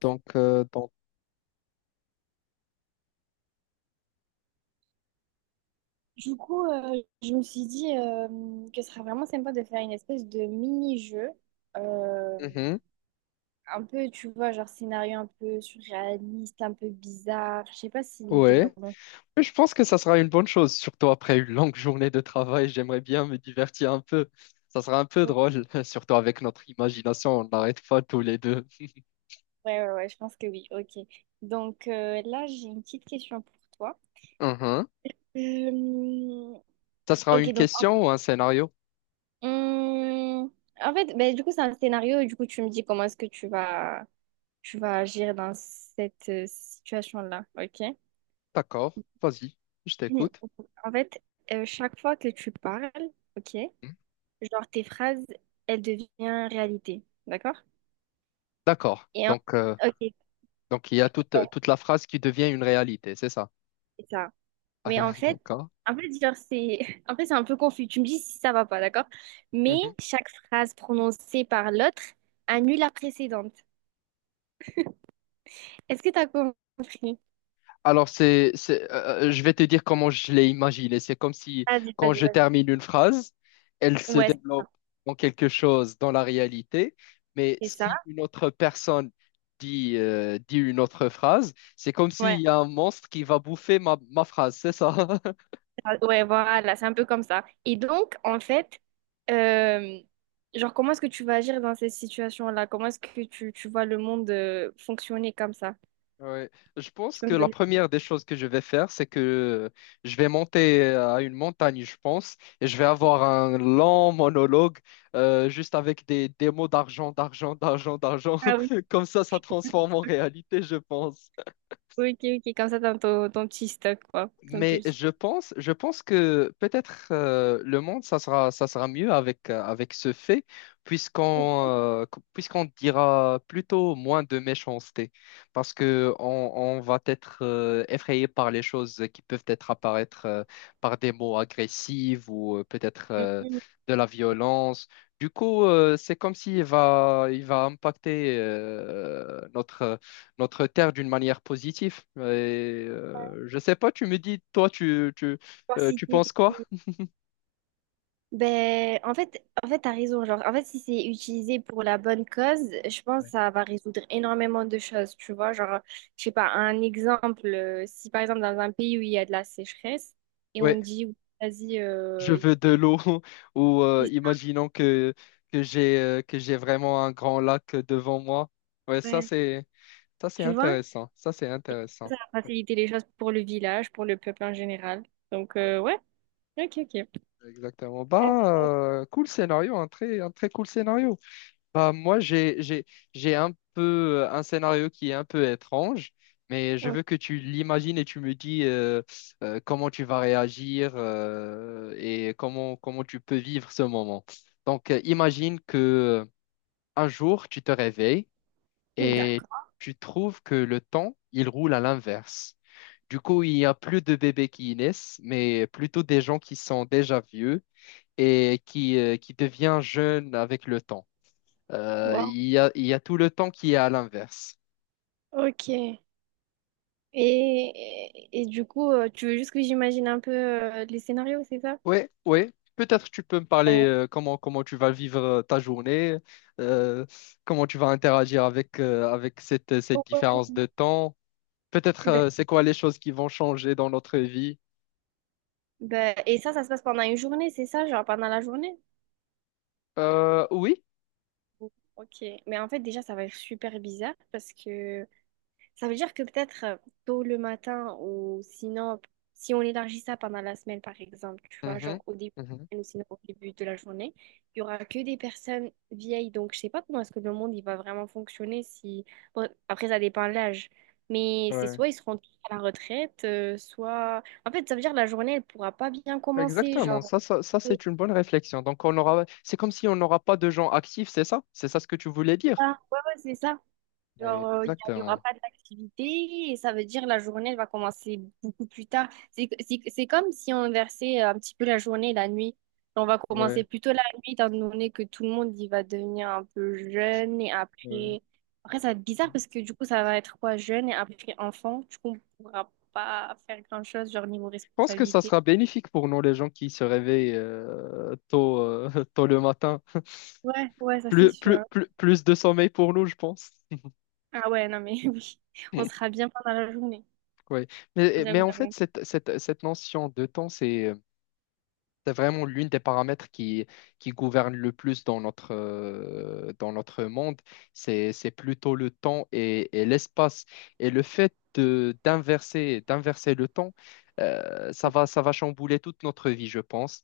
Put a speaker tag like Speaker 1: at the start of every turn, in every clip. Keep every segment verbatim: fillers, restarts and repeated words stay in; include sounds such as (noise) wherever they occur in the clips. Speaker 1: Donc, euh, donc
Speaker 2: Du coup, euh, je me suis dit euh, que ce serait vraiment sympa de faire une espèce de mini-jeu, euh,
Speaker 1: mhm,
Speaker 2: un peu, tu vois, genre scénario un peu surréaliste, un peu bizarre. Je sais pas si t'es
Speaker 1: ouais.
Speaker 2: vraiment
Speaker 1: Mais je pense que ça sera une bonne chose, surtout après une longue journée de travail. J'aimerais bien me divertir un peu. Ça sera un peu
Speaker 2: chaud.
Speaker 1: drôle, (laughs) surtout avec notre imagination. On n'arrête pas tous les deux.
Speaker 2: Ouais, ouais, ouais, je pense que oui. Ok. Donc euh, là, j'ai une petite question pour toi.
Speaker 1: Mhm.
Speaker 2: Euh,
Speaker 1: Ça sera
Speaker 2: ok,
Speaker 1: une
Speaker 2: donc en,
Speaker 1: question ou un scénario?
Speaker 2: hum, en fait, ben, du coup, c'est un scénario. Du coup, tu me dis comment est-ce que tu vas, tu vas agir dans cette euh, situation-là. Ok.
Speaker 1: D'accord, vas-y, je
Speaker 2: (clears throat) Hmm.
Speaker 1: t'écoute.
Speaker 2: En fait, euh, chaque fois que tu parles, ok,
Speaker 1: Mhm.
Speaker 2: genre tes phrases, elles deviennent réalité, d'accord?
Speaker 1: D'accord.
Speaker 2: Et en-
Speaker 1: Donc, euh,
Speaker 2: ok, ouais,
Speaker 1: donc, il y a toute, toute la phrase qui devient une réalité, c'est ça?
Speaker 2: c'est ça. Mais en fait,
Speaker 1: (laughs) Ah,
Speaker 2: en fait, genre c'est, (laughs) en fait, c'est un peu confus. Tu me dis si ça va pas, d'accord? Mais
Speaker 1: d'accord.
Speaker 2: chaque phrase prononcée par l'autre annule la précédente. Est-ce que t'as compris?
Speaker 1: Alors, c'est, c'est, euh, euh, je vais te dire comment je l'ai imaginé. C'est comme si,
Speaker 2: Vas-y,
Speaker 1: quand
Speaker 2: vas-y,
Speaker 1: je
Speaker 2: vas-y.
Speaker 1: termine une phrase, elle se
Speaker 2: Ouais,
Speaker 1: développe en quelque chose dans la réalité. Mais
Speaker 2: c'est ça.
Speaker 1: si une autre personne dit, euh, dit une autre phrase, c'est comme
Speaker 2: Ouais.
Speaker 1: s'il y a un monstre qui va bouffer ma, ma phrase. C'est ça? (laughs)
Speaker 2: Ah, ouais, voilà, c'est un peu comme ça. Et donc, en fait, euh, genre, comment est-ce que tu vas agir dans ces situations-là? Comment est-ce que tu, tu vois le monde euh, fonctionner comme ça?
Speaker 1: Ouais. Je
Speaker 2: Tu
Speaker 1: pense
Speaker 2: peux
Speaker 1: que
Speaker 2: me
Speaker 1: la
Speaker 2: donner...
Speaker 1: première des choses que je vais faire, c'est que je vais monter à une montagne, je pense, et je vais avoir un long monologue euh, juste avec des, des mots d'argent, d'argent, d'argent, d'argent.
Speaker 2: Ah oui,
Speaker 1: (laughs) Comme ça, ça transforme en réalité, je pense.
Speaker 2: ok, ok, comme ça, dans ton, ton petit stock, quoi. Ton
Speaker 1: Mais
Speaker 2: petit...
Speaker 1: je pense, je pense que peut-être euh, le monde, ça sera, ça sera mieux avec, euh, avec ce fait, puisqu'on euh, qu- puisqu'on dira plutôt moins de méchanceté, parce que on, on va être euh, effrayé par les choses qui peuvent être apparaître euh, par des mots agressifs ou euh, peut-être euh,
Speaker 2: Une
Speaker 1: de la violence. Du coup, euh, c'est comme s'il va, il va impacter euh, notre notre terre d'une manière positive. Et, euh, je sais pas, tu me dis, toi, tu, tu, euh, tu
Speaker 2: diversité.
Speaker 1: penses quoi?
Speaker 2: Ben, en fait, en fait, t'as raison. Genre, en fait, si c'est utilisé pour la bonne cause, je pense que
Speaker 1: Ouais.
Speaker 2: ça va résoudre énormément de choses, tu vois. Genre, je sais pas, un exemple, euh, si par exemple dans un pays où il y a de la sécheresse et on
Speaker 1: Ouais,
Speaker 2: dit, vas-y,
Speaker 1: je
Speaker 2: euh, y-
Speaker 1: veux de l'eau (laughs) ou euh, imaginons que, que j'ai euh, que j'ai vraiment un grand lac devant moi. Ouais, ça
Speaker 2: ouais,
Speaker 1: c'est ça c'est
Speaker 2: tu vois,
Speaker 1: intéressant. Ça c'est
Speaker 2: et
Speaker 1: intéressant.
Speaker 2: ça va faciliter les choses pour le village, pour le peuple en général. Donc,
Speaker 1: Ouais,
Speaker 2: euh, ouais, ok, ok.
Speaker 1: exactement.
Speaker 2: Euh,
Speaker 1: Bah, euh, cool scénario, un très, un très cool scénario. Bah, moi, j'ai, j'ai, j'ai un peu euh, un scénario qui est un peu étrange, mais je
Speaker 2: ok,
Speaker 1: veux que tu l'imagines et tu me dis euh, euh, comment tu vas réagir euh, et comment, comment tu peux vivre ce moment. Donc, euh, imagine que euh, un jour, tu te réveilles et
Speaker 2: d'accord.
Speaker 1: tu trouves que le temps, il roule à l'inverse. Du coup, il n'y a plus de bébés qui naissent, mais plutôt des gens qui sont déjà vieux et qui, euh, qui deviennent jeunes avec le temps. Euh,
Speaker 2: Wow.
Speaker 1: il y a, il y a tout le temps qui est à l'inverse.
Speaker 2: Ok. Et, et, et du coup, euh, tu veux juste que j'imagine un peu euh, les scénarios, c'est ça?
Speaker 1: Oui, oui. Peut-être tu peux me parler euh, comment, comment tu vas vivre euh, ta journée, euh, comment tu vas interagir avec, euh, avec cette, cette
Speaker 2: Ouais.
Speaker 1: différence de temps. Peut-être
Speaker 2: Ben-
Speaker 1: euh, c'est quoi les choses qui vont changer dans notre vie.
Speaker 2: ben, et ça, ça se passe pendant une journée, c'est ça, genre pendant la journée?
Speaker 1: Euh, oui.
Speaker 2: Ok, mais en fait déjà ça va être super bizarre parce que ça veut dire que peut-être euh, tôt le matin ou sinon si on élargit ça pendant la semaine par exemple, tu vois,
Speaker 1: Mhm,
Speaker 2: genre au début
Speaker 1: mhm.
Speaker 2: ou sinon au début de la journée, il y aura que des personnes vieilles. Donc je sais pas comment est-ce que le monde il va vraiment fonctionner si bon, après ça dépend de l'âge, mais c'est
Speaker 1: Ouais.
Speaker 2: soit ils seront tous à la retraite, euh, soit en fait ça veut dire que la journée elle pourra pas bien commencer,
Speaker 1: Exactement.
Speaker 2: genre
Speaker 1: Ça, ça, ça, c'est une bonne réflexion. Donc, on aura... c'est comme si on n'aura pas de gens actifs, c'est ça? C'est ça ce que tu voulais dire?
Speaker 2: ça. Ouais, ouais, c'est ça. Genre,
Speaker 1: Ouais,
Speaker 2: euh, il n'y aura
Speaker 1: exactement.
Speaker 2: pas d'activité et ça veut dire la journée elle va commencer beaucoup plus tard. C'est, c'est, c'est comme si on inversait un petit peu la journée et la nuit. On va commencer
Speaker 1: Ouais,
Speaker 2: plutôt la nuit, étant donné que tout le monde il va devenir un peu jeune et
Speaker 1: ouais.
Speaker 2: après. Après, ça va être bizarre parce que du coup, ça va être quoi, jeune et après enfant. Du coup, on pourra pas faire grand-chose, genre niveau
Speaker 1: Pense que ça
Speaker 2: responsabilité.
Speaker 1: sera bénéfique pour nous, les gens qui se réveillent euh, tôt, euh, (laughs) tôt le matin.
Speaker 2: Ouais, ouais, ça c'est
Speaker 1: Plus, plus,
Speaker 2: sûr.
Speaker 1: plus, plus de sommeil pour nous, je pense.
Speaker 2: Ah ouais, non mais (laughs) oui, on
Speaker 1: (laughs)
Speaker 2: sera bien pendant la journée.
Speaker 1: Oui. Mais, mais
Speaker 2: J'avoue,
Speaker 1: en fait,
Speaker 2: j'avoue.
Speaker 1: cette, cette, cette notion de temps, c'est euh, c'est vraiment l'une des paramètres qui, qui gouverne le plus dans notre, euh, dans notre monde. C'est, c'est plutôt le temps et, et l'espace. Et le fait de, d'inverser, d'inverser le temps, euh, ça va, ça va chambouler toute notre vie, je pense.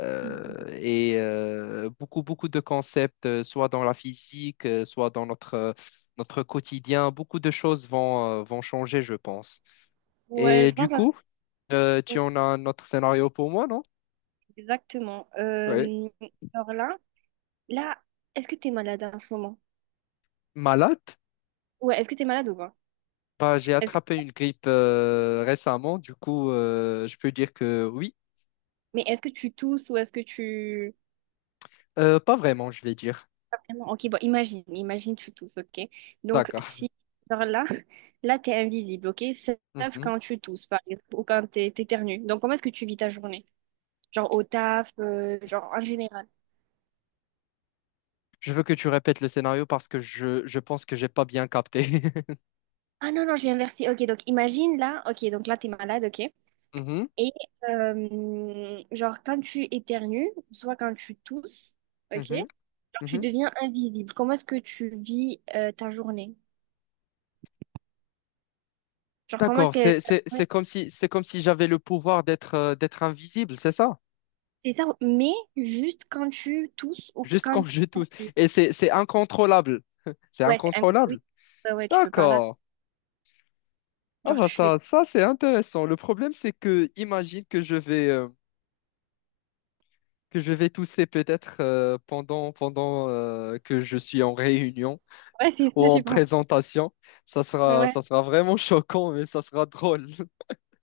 Speaker 1: Euh, et euh, beaucoup, beaucoup de concepts, euh, soit dans la physique, euh, soit dans notre, euh, notre quotidien, beaucoup de choses vont, euh, vont changer, je pense.
Speaker 2: Ouais,
Speaker 1: Et
Speaker 2: je
Speaker 1: du
Speaker 2: pense.
Speaker 1: coup, euh, tu en as un autre scénario pour moi, non?
Speaker 2: Exactement.
Speaker 1: Oui.
Speaker 2: Euh, alors là, là, est-ce que tu es malade en ce moment?
Speaker 1: Malade?
Speaker 2: Ouais, est-ce que tu es malade ou pas?
Speaker 1: Bah, j'ai
Speaker 2: Est-ce que-
Speaker 1: attrapé une grippe euh, récemment, du coup, euh, je peux dire que oui.
Speaker 2: mais est-ce que tu tousses ou est-ce que tu...
Speaker 1: Euh, pas vraiment, je vais dire.
Speaker 2: Pas vraiment. Ok, bon, imagine, imagine tu tousses, ok? Donc,
Speaker 1: D'accord.
Speaker 2: si, genre là, là, tu es invisible, ok? Sauf
Speaker 1: Mhm.
Speaker 2: quand tu tousses, par exemple, ou quand tu t'éternues. Donc, comment est-ce que tu vis ta journée? Genre au taf, euh, genre en général.
Speaker 1: Je veux que tu répètes le scénario parce que je, je pense que j'ai pas bien capté. (laughs)
Speaker 2: Ah non, non, j'ai inversé. Ok, donc imagine là, ok, donc là, tu es malade, ok?
Speaker 1: Mhm,
Speaker 2: Et euh, genre, quand tu éternues, soit quand tu tousses, ok, genre,
Speaker 1: mhm,
Speaker 2: tu
Speaker 1: mhm.
Speaker 2: deviens invisible. Comment est-ce que tu vis euh, ta journée? Genre, comment est-ce
Speaker 1: D'accord,
Speaker 2: que...
Speaker 1: c'est, c'est, c'est comme si, c'est comme si j'avais le pouvoir d'être euh, d'être invisible, c'est ça?
Speaker 2: C'est ça, mais juste quand tu tousses ou
Speaker 1: Juste quand
Speaker 2: quand tu
Speaker 1: je tousse.
Speaker 2: éternues.
Speaker 1: Et c'est, c'est incontrôlable. (laughs) C'est
Speaker 2: Ouais, c'est... un- Oui,
Speaker 1: incontrôlable.
Speaker 2: ouais, ouais, tu peux pas là.
Speaker 1: D'accord. Ah
Speaker 2: Genre,
Speaker 1: bah
Speaker 2: tu fais
Speaker 1: ça,
Speaker 2: quoi?
Speaker 1: ça c'est intéressant. Le problème, c'est que imagine que je vais... euh, que je vais tousser peut-être euh, pendant, pendant euh, que je suis en réunion
Speaker 2: Ouais, c'est
Speaker 1: ou
Speaker 2: ça,
Speaker 1: en
Speaker 2: j'ai pas...
Speaker 1: présentation. Ça sera,
Speaker 2: Ouais.
Speaker 1: ça sera vraiment (laughs) choquant, mais ça sera drôle.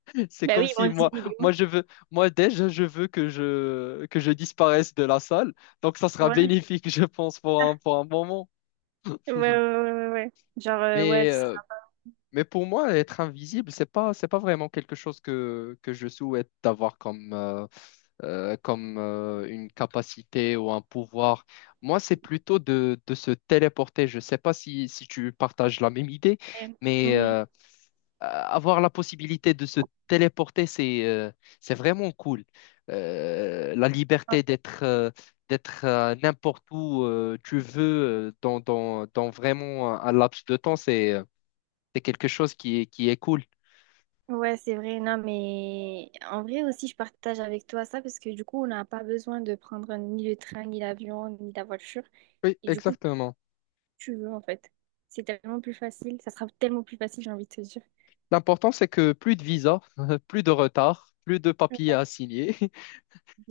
Speaker 1: (laughs) C'est
Speaker 2: Bah
Speaker 1: comme
Speaker 2: oui, mon
Speaker 1: si
Speaker 2: Dieu,
Speaker 1: moi,
Speaker 2: il est où?
Speaker 1: moi, je veux, moi déjà, je veux que je, que je disparaisse de la salle. Donc, ça sera
Speaker 2: Ouais,
Speaker 1: bénéfique, (laughs) je pense, pour un, pour un moment.
Speaker 2: ouais, ouais,
Speaker 1: (laughs)
Speaker 2: ouais, ouais, ouais, ouais. Genre, euh, ouais,
Speaker 1: Mais,
Speaker 2: tu seras...
Speaker 1: euh, mais pour moi, être invisible, c'est pas, c'est pas vraiment quelque chose que, que je souhaite avoir comme, euh, euh, comme euh, une capacité ou un pouvoir. Moi, c'est plutôt de, de se téléporter. Je ne sais pas si, si tu partages la même idée, mais
Speaker 2: Mhm. Ouais.
Speaker 1: euh, avoir la possibilité de se téléporter, c'est euh, c'est vraiment cool. Euh, la liberté d'être euh, d'être euh, n'importe où euh, tu veux euh, dans, dans, dans vraiment un laps de temps, c'est euh, c'est quelque chose qui est, qui est cool.
Speaker 2: Ouais, c'est vrai, non, mais en vrai aussi, je partage avec toi ça parce que du coup, on n'a pas besoin de prendre ni le train, ni l'avion, ni la voiture.
Speaker 1: Oui,
Speaker 2: Et du coup,
Speaker 1: exactement.
Speaker 2: tu veux en fait. C'est tellement plus facile, ça sera tellement plus facile, j'ai envie de te dire.
Speaker 1: L'important, c'est que plus de visa, (laughs) plus de retard, plus de papiers
Speaker 2: Ouais,
Speaker 1: à signer. (laughs)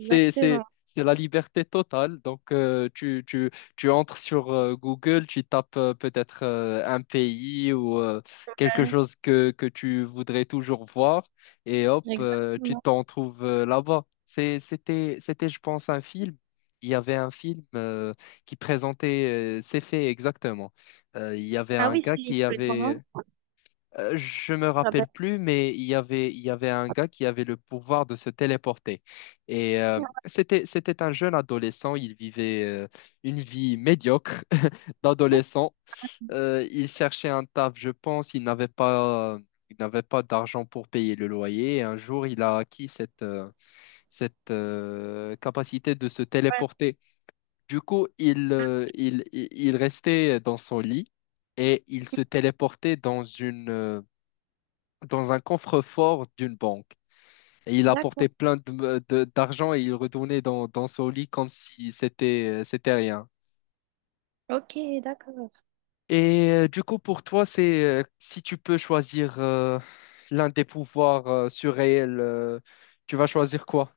Speaker 1: C'est, c'est, c'est la liberté totale. Donc, euh, tu, tu, tu entres sur euh, Google, tu tapes euh, peut-être euh, un pays ou euh, quelque
Speaker 2: ouais,
Speaker 1: chose que, que tu voudrais toujours voir et hop, euh, tu
Speaker 2: exactement.
Speaker 1: t'en trouves euh, là-bas. C'est- C'était, c'était, je pense, un film. Il y avait un film euh, qui présentait euh, ces faits exactement. Euh, il y avait
Speaker 2: Ah
Speaker 1: un
Speaker 2: oui,
Speaker 1: gars
Speaker 2: c'est
Speaker 1: qui
Speaker 2: comment?
Speaker 1: avait euh, Je me
Speaker 2: Ah
Speaker 1: rappelle
Speaker 2: ben,
Speaker 1: plus, mais il y avait, il y avait un gars qui avait le pouvoir de se téléporter. Et euh,
Speaker 2: ouais,
Speaker 1: c'était, c'était un jeune adolescent. Il vivait euh, une vie médiocre (laughs) d'adolescent. Euh, il cherchait un taf, je pense. Il n'avait pas, il n'avait pas d'argent pour payer le loyer. Et un jour, il a acquis cette, euh, cette euh, capacité de se téléporter. Du coup, il, euh, il, il il restait dans son lit et il se téléportait dans une euh, dans un coffre-fort d'une banque. Et il
Speaker 2: d'accord.
Speaker 1: apportait plein de- de- d'argent et il retournait dans, dans son lit comme si c'était, euh, c'était rien.
Speaker 2: Ok, d'accord.
Speaker 1: Et euh, du coup, pour toi, c'est euh, si tu peux choisir euh, l'un des pouvoirs euh, surréels, euh, tu vas choisir quoi?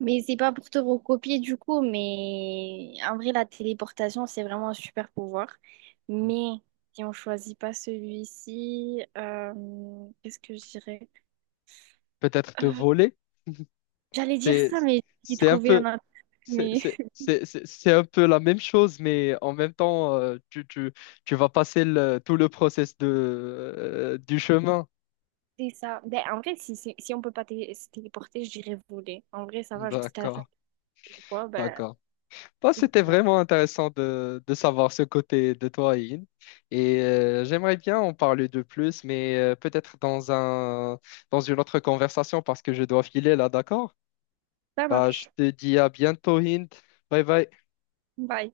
Speaker 2: Mais c'est pas pour te recopier du coup, mais en vrai, la téléportation, c'est vraiment un super pouvoir. Mais si on choisit pas celui-ci, euh, qu'est-ce que je dirais?
Speaker 1: Peut-être te
Speaker 2: Euh,
Speaker 1: voler?
Speaker 2: j'allais dire
Speaker 1: C'est,
Speaker 2: ça, mais j'ai
Speaker 1: c'est un
Speaker 2: trouvé
Speaker 1: peu,
Speaker 2: un autre.
Speaker 1: c'est,
Speaker 2: Mais
Speaker 1: c'est, c'est, c'est c'est un peu la même chose, mais en même temps, euh, tu, tu, tu vas passer le- tout le process de, euh, du chemin.
Speaker 2: (laughs) c'est ça. Ben, en vrai, si, si, si on peut pas télé- se téléporter, je dirais voler. En vrai, ça va, genre, si t'as la fin
Speaker 1: D'accord,
Speaker 2: du quoi, ben,
Speaker 1: d'accord. Bah,
Speaker 2: je fais
Speaker 1: c'était
Speaker 2: ça.
Speaker 1: vraiment intéressant de, de savoir ce côté de toi, Ian. Et euh, j'aimerais bien en parler de plus, mais euh, peut-être dans un, dans une autre conversation parce que je dois filer là, d'accord?
Speaker 2: Ça
Speaker 1: Bah, je
Speaker 2: marche.
Speaker 1: te dis à bientôt, Ian. Bye bye.
Speaker 2: Bye.